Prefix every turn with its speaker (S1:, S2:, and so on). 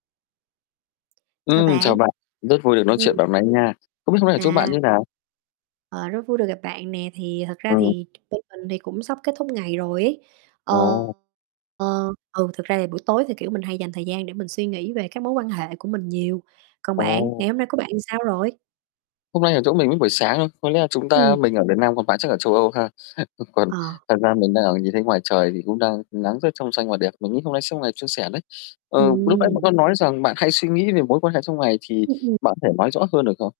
S1: Chào
S2: Ừm, chào
S1: bạn.
S2: bạn, rất vui được nói chuyện
S1: Ừm.
S2: bạn mấy nha. Không biết hôm nay ở chỗ bạn
S1: À.
S2: như nào?
S1: Ờ, rất vui được gặp bạn nè, thì thật ra
S2: Ừm.
S1: thì bên mình thì cũng sắp kết thúc ngày rồi ấy. Ờ,
S2: Ồ.
S1: ờ, ừ, thực ra thì buổi tối thì, kiểu, mình hay dành thời gian để mình suy nghĩ về các mối quan hệ của mình nhiều. Còn bạn,
S2: Ồ.
S1: ngày hôm nay có bạn ra sao rồi?
S2: Hôm nay ở chỗ mình lúc buổi sáng thôi, có lẽ là chúng ta
S1: Ừm.
S2: mình ở Việt Nam còn bạn chắc ở châu Âu ha? Còn
S1: Ờ.
S2: thật ra mình đang ở nhìn thấy ngoài trời thì cũng đang nắng rất trong xanh và đẹp, mình nghĩ hôm nay sẽ một ngày suôn sẻ đấy. Ờ, lúc nãy bạn
S1: Ừm.
S2: có nói rằng bạn hay suy nghĩ về mối quan hệ trong ngày, thì
S1: [unintelligible]
S2: bạn có thể nói rõ hơn được không?